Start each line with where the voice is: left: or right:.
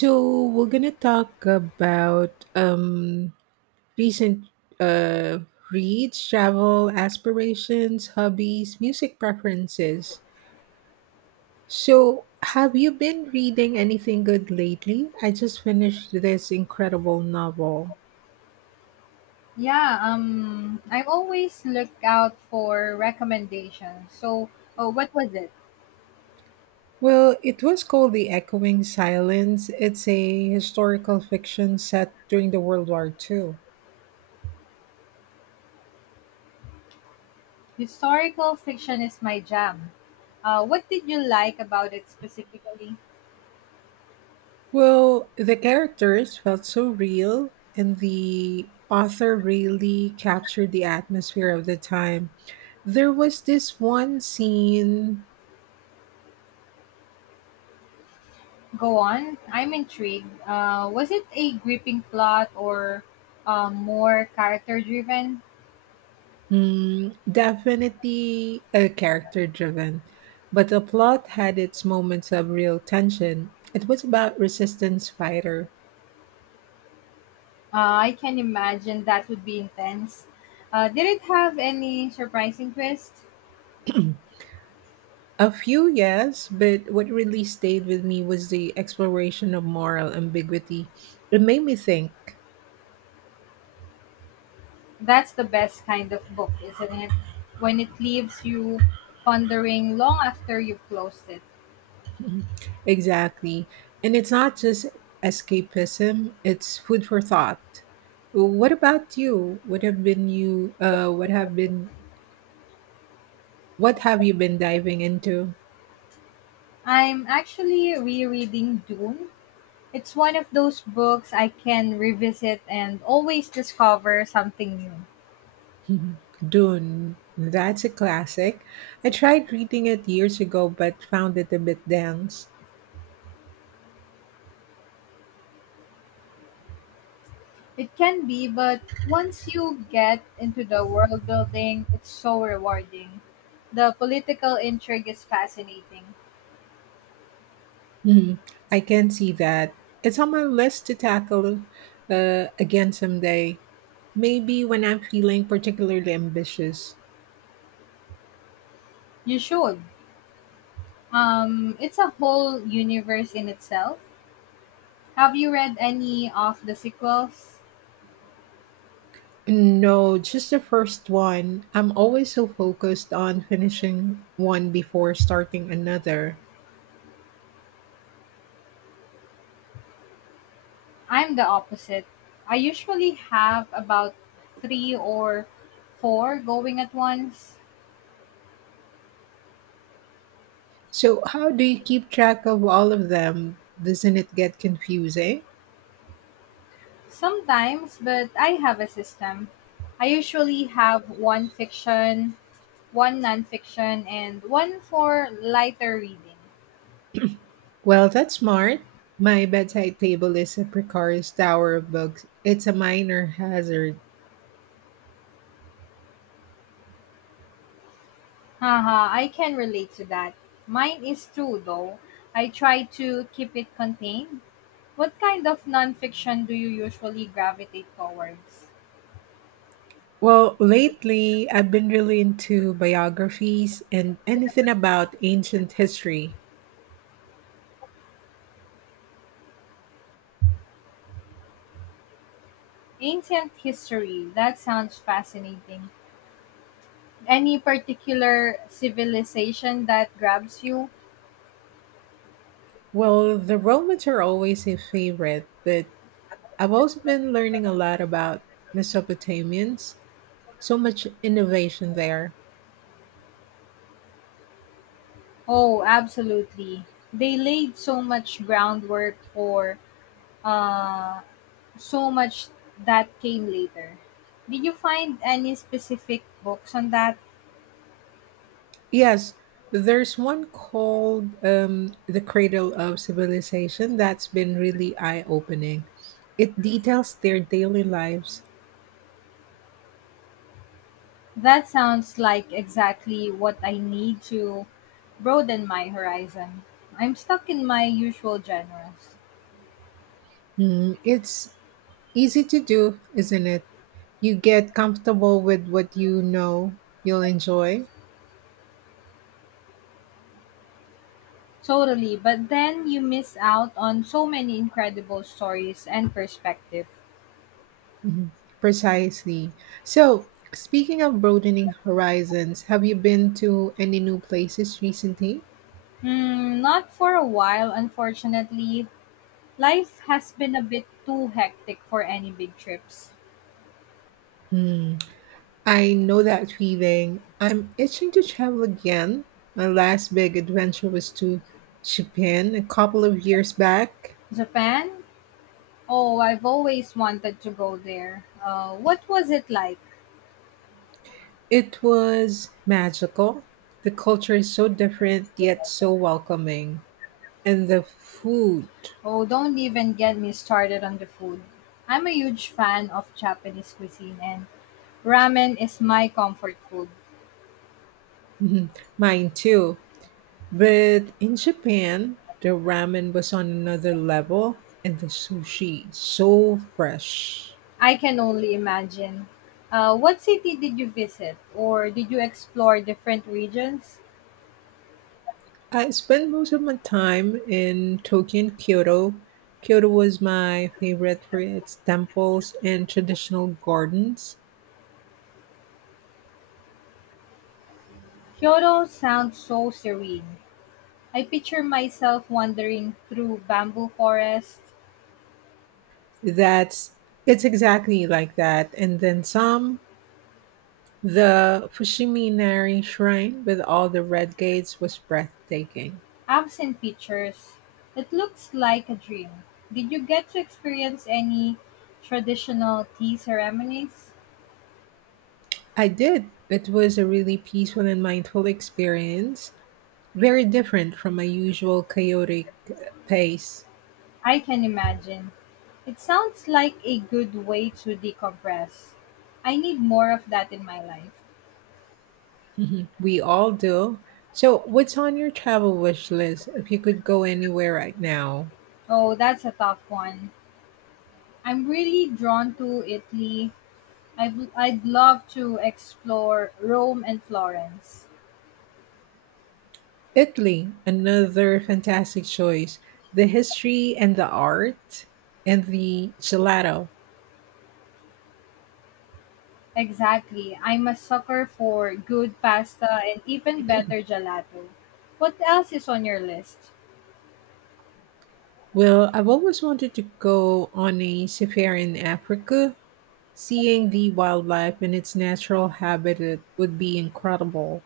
right: So we're gonna talk about recent reads, travel aspirations, hobbies, music preferences. So have you been reading anything good lately? I just finished this incredible novel.
left: Yeah, I always look out for recommendations. So, oh, what was it?
right: Well, it was called The Echoing Silence. It's a historical fiction set during the World War Two.
left: Historical fiction is my jam. What did you like about it specifically?
right: Well, the characters felt so real, and the author really captured the atmosphere of the time. There was this one scene,
left: Go on, I'm intrigued. Was it a gripping plot or more character driven?
right: hmm, definitely a character driven, but the plot had its moments of real tension. It was about resistance fighter.
left: I can imagine that would be intense. Did it have any surprising twists?
right: A few, yes, but what really stayed with me was the exploration of moral ambiguity. It made me think.
left: That's the best kind of book, isn't it? When it leaves you pondering long after you've closed it.
right: Mhm. Exactly. And it's not just escapism, it's food for thought. What about you? What have you been diving into?
left: I'm actually rereading Dune. It's one of those books I can revisit and always discover something new.
right: Mhm. Dune. That's a classic. I tried reading it years ago but found it a bit dense.
left: It can be, but once you get into the world building, it's so rewarding. The political intrigue is fascinating.
right: Mhm. I can see that. It's on my list to tackle again someday. Maybe when I'm feeling particularly ambitious.
left: You should. It's a whole universe in itself. Have you read any of the sequels?
right: No, just the first one. I'm always so focused on finishing one before starting another.
left: I'm the opposite. I usually have about three or four going at once.
right: So, how do you keep track of all of them? Doesn't it get confusing?
left: Sometimes, but I have a system. I usually have one fiction, one nonfiction, and one for lighter reading.
right: Well, that's smart. My bedside table is a precarious tower of books. It's a minor hazard.
left: Haha, I can relate to that. Mine is true though. I try to keep it contained. What kind of nonfiction do you usually gravitate towards?
right: Well, lately, I've been really into biographies and anything about ancient history.
left: Ancient history. That sounds fascinating. Any particular civilization that grabs you?
right: Well, the Romans are always a favorite, but I've also been learning a lot about Mesopotamians. So much innovation there.
left: Oh, absolutely. They laid so much groundwork for uh, so much that came later. Did you find any specific books on that?
right: Yes, there's one called The Cradle of Civilization that's been really eye opening. It details their daily lives.
left: That sounds like exactly what I need to broaden my horizon. I'm stuck in my usual genres.
right: Hmm, it's easy to do, isn't it? You get comfortable with what you know you'll enjoy.
left: Totally, but then you miss out on so many incredible stories and perspective.
right: Mhm. Precisely. So, speaking of broadening horizons, have you been to any new places recently?
left: Hmm, not for a while, unfortunately. Life has been a bit too hectic for any big trips.
right: Hmm. I know that feeling. I'm itching to travel again. My last big adventure was to Japan a couple of years back.
left: Japan? Oh, I've always wanted to go there. What was it like?
right: It was magical. The culture is so different yet so welcoming. And the food,
left: Oh, don't even get me started on the food. I'm a huge fan of Japanese cuisine, and ramen is my comfort food.
right: Mhm. Mine too. But in Japan, the ramen was on another level and the sushi so fresh.
left: I can only imagine. What city did you visit, or did you explore different regions?
right: I spent most of my time in Tokyo and Kyoto. Kyoto was my favorite for its temples and traditional gardens.
left: Kyoto sounds so serene. I picture myself wandering through bamboo forests,
right: That's it's exactly like that. And then some, the Fushiminari Shrine with all the red gates was breathtaking.
left: apps, and pictures. It looks like a dream. Did you get to experience any traditional tea ceremonies?
right: I did. It was a really peaceful and mindful experience. Very different from my usual chaotic pace.
left: I can imagine. It sounds like a good way to decompress. I need more of that in my life.
right: Mhm. We all do. So, what's on your travel wish list if you could go anywhere right now?
left: Oh, that's a tough one. I'm really drawn to Italy. I'd love to explore Rome and Florence.
right: Italy, another fantastic choice. The history and the art and the gelato.
left: Exactly. I'm a sucker for good pasta and even better gelato. What else is on your list?
right: Well, I've always wanted to go on a safari in Africa. Seeing the wildlife in its natural habitat would be incredible.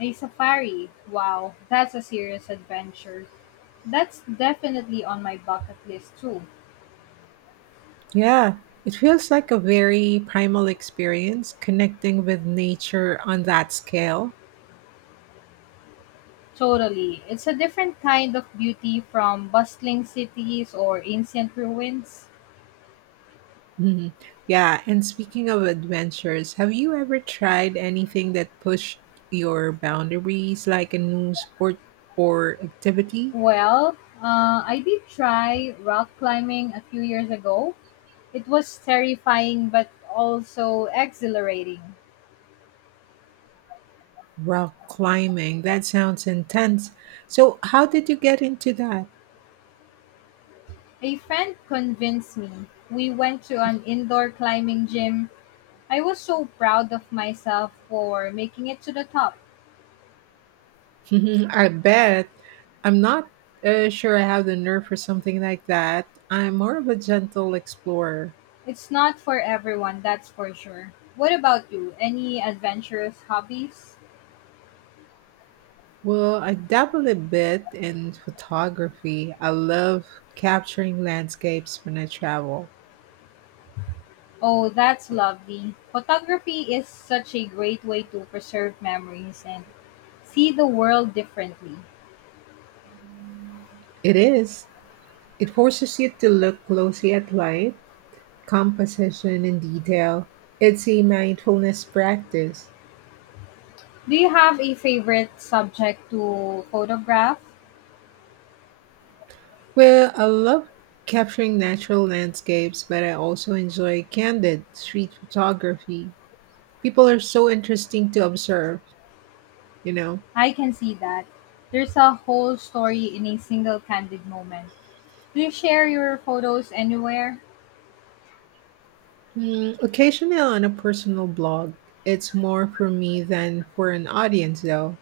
left: A safari. Wow, that's a serious adventure. That's definitely on my bucket list too.
right: Yeah, it feels like a very primal experience connecting with nature on that scale.
left: Totally. It's a different kind of beauty from bustling cities or ancient ruins.
right: Mhm. Yeah, and speaking of adventures, have you ever tried anything that pushed your boundaries, like a new sport or activity?
left: Well, I did try rock climbing a few years ago. It was terrifying but also exhilarating.
right: Rock climbing, that sounds intense. So, how did you get into that?
left: A friend convinced me. We went to an indoor climbing gym. I was so proud of myself for making it to the top.
right: Mhm, I bet I'm not sure I have the nerve for something like that. I'm more of a gentle explorer.
left: It's not for everyone, that's for sure. What about you? Any adventurous hobbies?
right: Well, I dabble a bit in photography. I love capturing landscapes when I travel.
left: Oh, that's lovely. Photography is such a great way to preserve memories and see the world differently.
right: It is. It forces you to look closely at light, composition, and detail. It's a mindfulness practice.
left: Do you have a favorite subject to photograph?
right: Well, I love capturing natural landscapes, but I also enjoy candid street photography. People are so interesting to observe, you know.
left: I can see that. There's a whole story in a single candid moment. Do you share your photos anywhere?
right: Mm, occasionally on a personal blog. It's more for me than for an audience, though.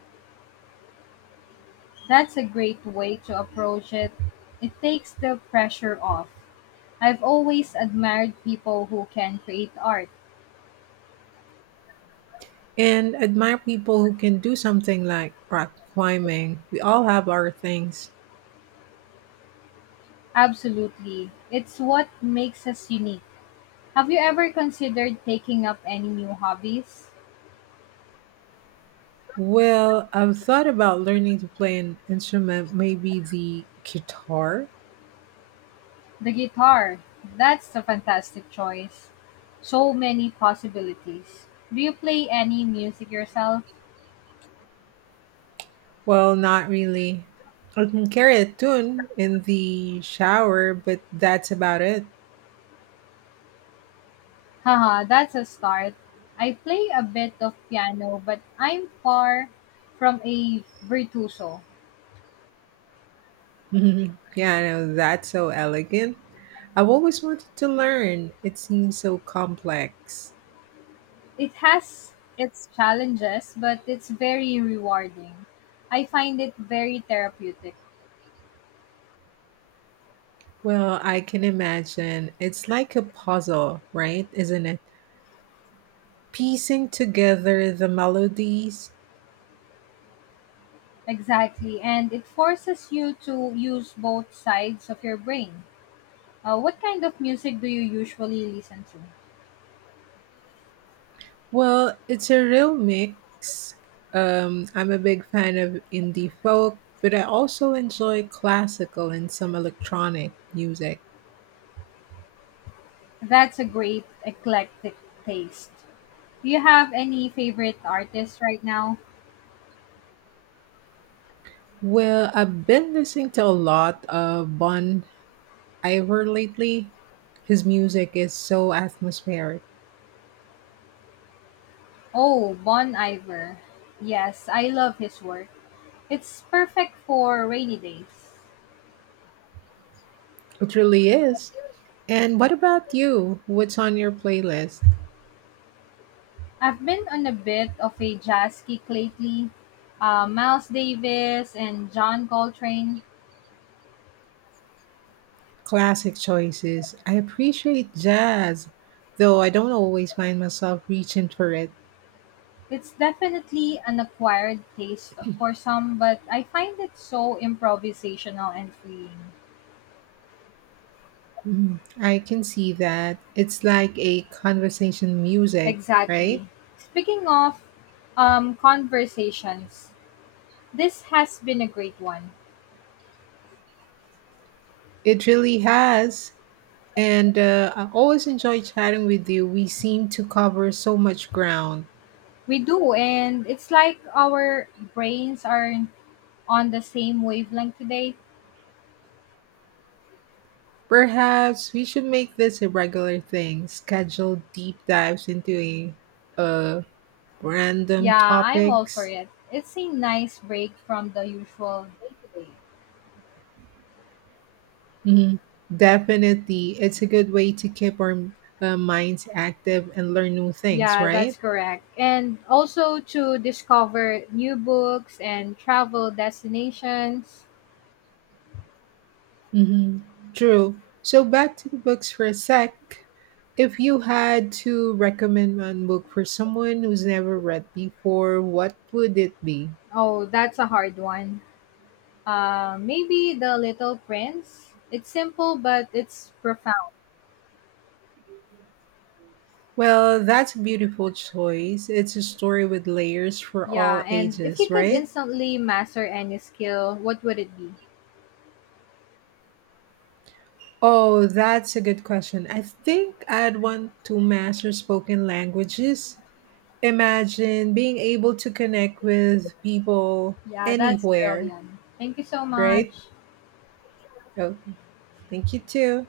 left: That's a great way to approach it. It takes the pressure off. I've always admired people who can create art.
right: And admire people who can do something like rock climbing. We all have our things.
left: Absolutely. It's what makes us unique. Have you ever considered taking up any new hobbies?
right: Well, I've thought about learning to play an instrument, maybe the guitar.
left: The guitar. That's a fantastic choice. So many possibilities. Do you play any music yourself?
right: Well, not really. I can carry a tune in the shower, but that's about it.
left: Haha, that's a start. I play a bit of piano, but I'm far from a virtuoso.
right: Yeah, I know that's so elegant. I've always wanted to learn. It seems so complex.
left: It has its challenges, but it's very rewarding. I find it very therapeutic.
right: Well, I can imagine. It's like a puzzle, right? Isn't it? Piecing together the melodies.
left: Exactly, and it forces you to use both sides of your brain. What kind of music do you usually listen to?
right: Well, it's a real mix. I'm a big fan of indie folk, but I also enjoy classical and some electronic music.
left: That's a great eclectic taste. Do you have any favorite artists right now?
right: Well, I've been listening to a lot of Bon Iver lately. His music is so atmospheric.
left: Oh, Bon Iver. Yes, I love his work. It's perfect for rainy days.
right: It really is. And what about you? What's on your playlist?
left: I've been on a bit of a jazz kick lately. Miles Davis and John Coltrane.
right: Classic choices. I appreciate jazz, though I don't always find myself reaching for it.
left: It's definitely an acquired taste for some, but I find it so improvisational and freeing.
right: Mm, I can see that. It's like a conversation music, right?
left: Exactly. Speaking of conversations, this has been a great one.
right: It really has. And I always enjoy chatting with you. We seem to cover so much ground.
left: We do, and it's like our brains are on the same wavelength today.
right: Perhaps we should make this a regular thing, schedule deep dives into a random
left: Yeah, I'm all for
right: topics.
left: it. It's a nice break from the usual day to day.
right: Mhm. Definitely. It's a good way to keep our minds active and learn new things,
left: Yeah,
right: right?
left: that's correct. And also to discover new books and travel destinations.
right: Hmm. True. So back to the books for a sec. If you had to recommend one book for someone who's never read before, what would it be?
left: Oh, that's a hard one. Maybe The Little Prince. It's simple, but it's profound.
right: Well, that's a beautiful choice. It's a story with layers for all
left: Yeah, and if
right: ages,
left: you could
right: right?
left: instantly master any skill, what would it be?
right: Oh, that's a good question. I think I'd want to master spoken languages. Imagine being able to connect with people
left: Yeah, that's
right: anywhere,
left: brilliant. Thank you so
right: right?
left: much.
right: Okay. Thank you too.